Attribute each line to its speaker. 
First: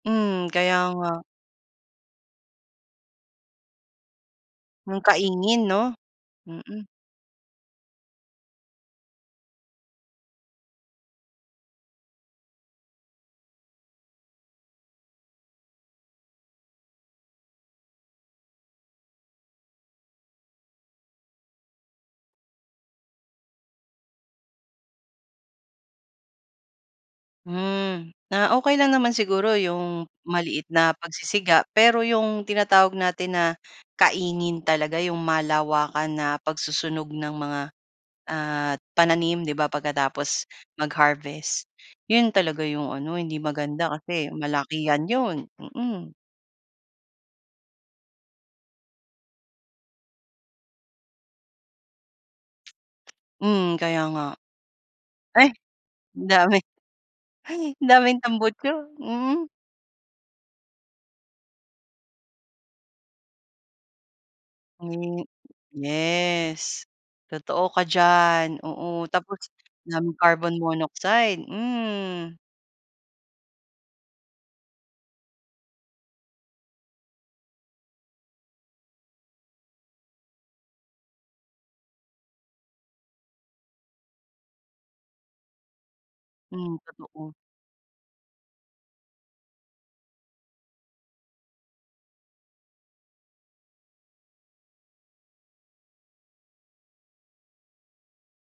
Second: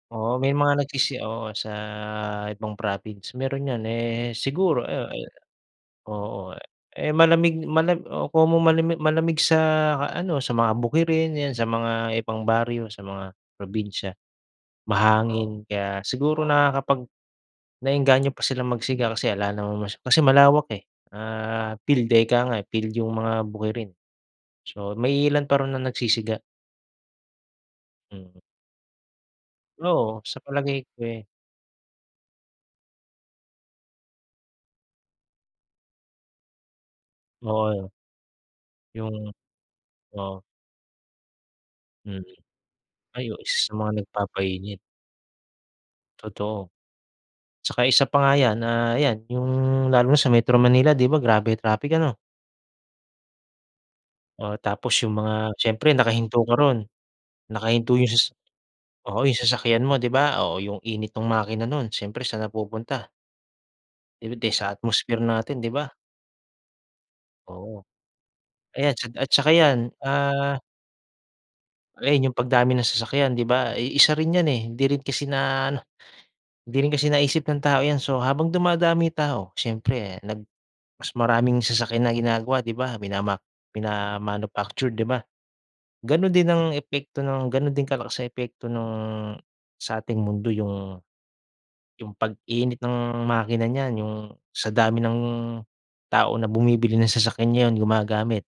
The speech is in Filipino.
Speaker 1: Oo,
Speaker 2: Mm,
Speaker 1: may
Speaker 2: kaya
Speaker 1: mga
Speaker 2: nga.
Speaker 1: nagsisi oo, sa ibang province. Meron yan eh, siguro
Speaker 2: Nung
Speaker 1: oo e
Speaker 2: kaingin 'no?
Speaker 1: oo.
Speaker 2: Mm.
Speaker 1: Eh, malamig mala oo komo malami malamig sa ano, sa mga bukirin, yan sa mga ibang baryo, sa mga probinsya. Mahangin, kaya siguro nakakapag naengganyo pa silang magsiga kasi 'ala naman mas kasi malawak eh. Ah, field eh, 'ika nga. Field yung mga bukirin. So, may iilan pa raw na nagsisiga.
Speaker 2: Hmm.
Speaker 1: Mm.
Speaker 2: Ah, okey lang naman siguro yung
Speaker 1: Oo, sa
Speaker 2: maliit
Speaker 1: palagay
Speaker 2: na
Speaker 1: ko eh
Speaker 2: pagsisiga, pero yung tinatawag natin na kaingin talaga, yung malawakan na pagsusunog ng mga
Speaker 1: Oo.
Speaker 2: ah,
Speaker 1: Yung
Speaker 2: pananim, di ba,
Speaker 1: oo.
Speaker 2: pagkatapos mag-harvest,
Speaker 1: Mm.
Speaker 2: 'yon talaga yung ano, hindi
Speaker 1: Ayos sa
Speaker 2: maganda
Speaker 1: mga
Speaker 2: kasi
Speaker 1: nagpapainit.
Speaker 2: malakihan 'yon, mm.
Speaker 1: Totoo. 'Tsaka isa pa nga yan ah, 'yan yung lalo na sa Metro Manila, di ba, grabe traffic ano?
Speaker 2: Mm, kaya nga.
Speaker 1: Oo, tapos yung
Speaker 2: Ay!
Speaker 1: mga siyempre
Speaker 2: Ang
Speaker 1: nakahinto ka
Speaker 2: dami.
Speaker 1: ro'n.
Speaker 2: Hay! Ang
Speaker 1: Nakahinto yung
Speaker 2: daming
Speaker 1: sas
Speaker 2: tambutso,
Speaker 1: oo, yung
Speaker 2: mm.
Speaker 1: sasakyan mo, di ba, oh yung init nung makina nun, syempre saan napupunta? Eh di sa atmosphere
Speaker 2: Hmm,
Speaker 1: natin, di ba?
Speaker 2: yes. Totoo
Speaker 1: Oo.
Speaker 2: ka diyan.
Speaker 1: Ayan tsa
Speaker 2: Oo,
Speaker 1: at
Speaker 2: tapos
Speaker 1: 'tsaka 'yan,
Speaker 2: daming carbon
Speaker 1: ah
Speaker 2: monoxide,
Speaker 1: ayun
Speaker 2: hmm.
Speaker 1: yung pagdami ng sasakyan, di ba? Eh, isa rin yan eh, hindi rin kasi na-ano, hindi rin kasi naisip ng tao yan. So, habang dumadami tao, siyempre nag mas maraming sasakyan na ginagawa, di ba? Minamak mina-manufactured, di ba? Gano'n din ang
Speaker 2: Hmm,
Speaker 1: epekto
Speaker 2: totoo.
Speaker 1: nung gano'n din kalakas nung epekto nung sa ating mundo yung yung pag-init ng makina niyan, yung sa dami ng tao na bumibili ng sasakyan, yun gumagamit.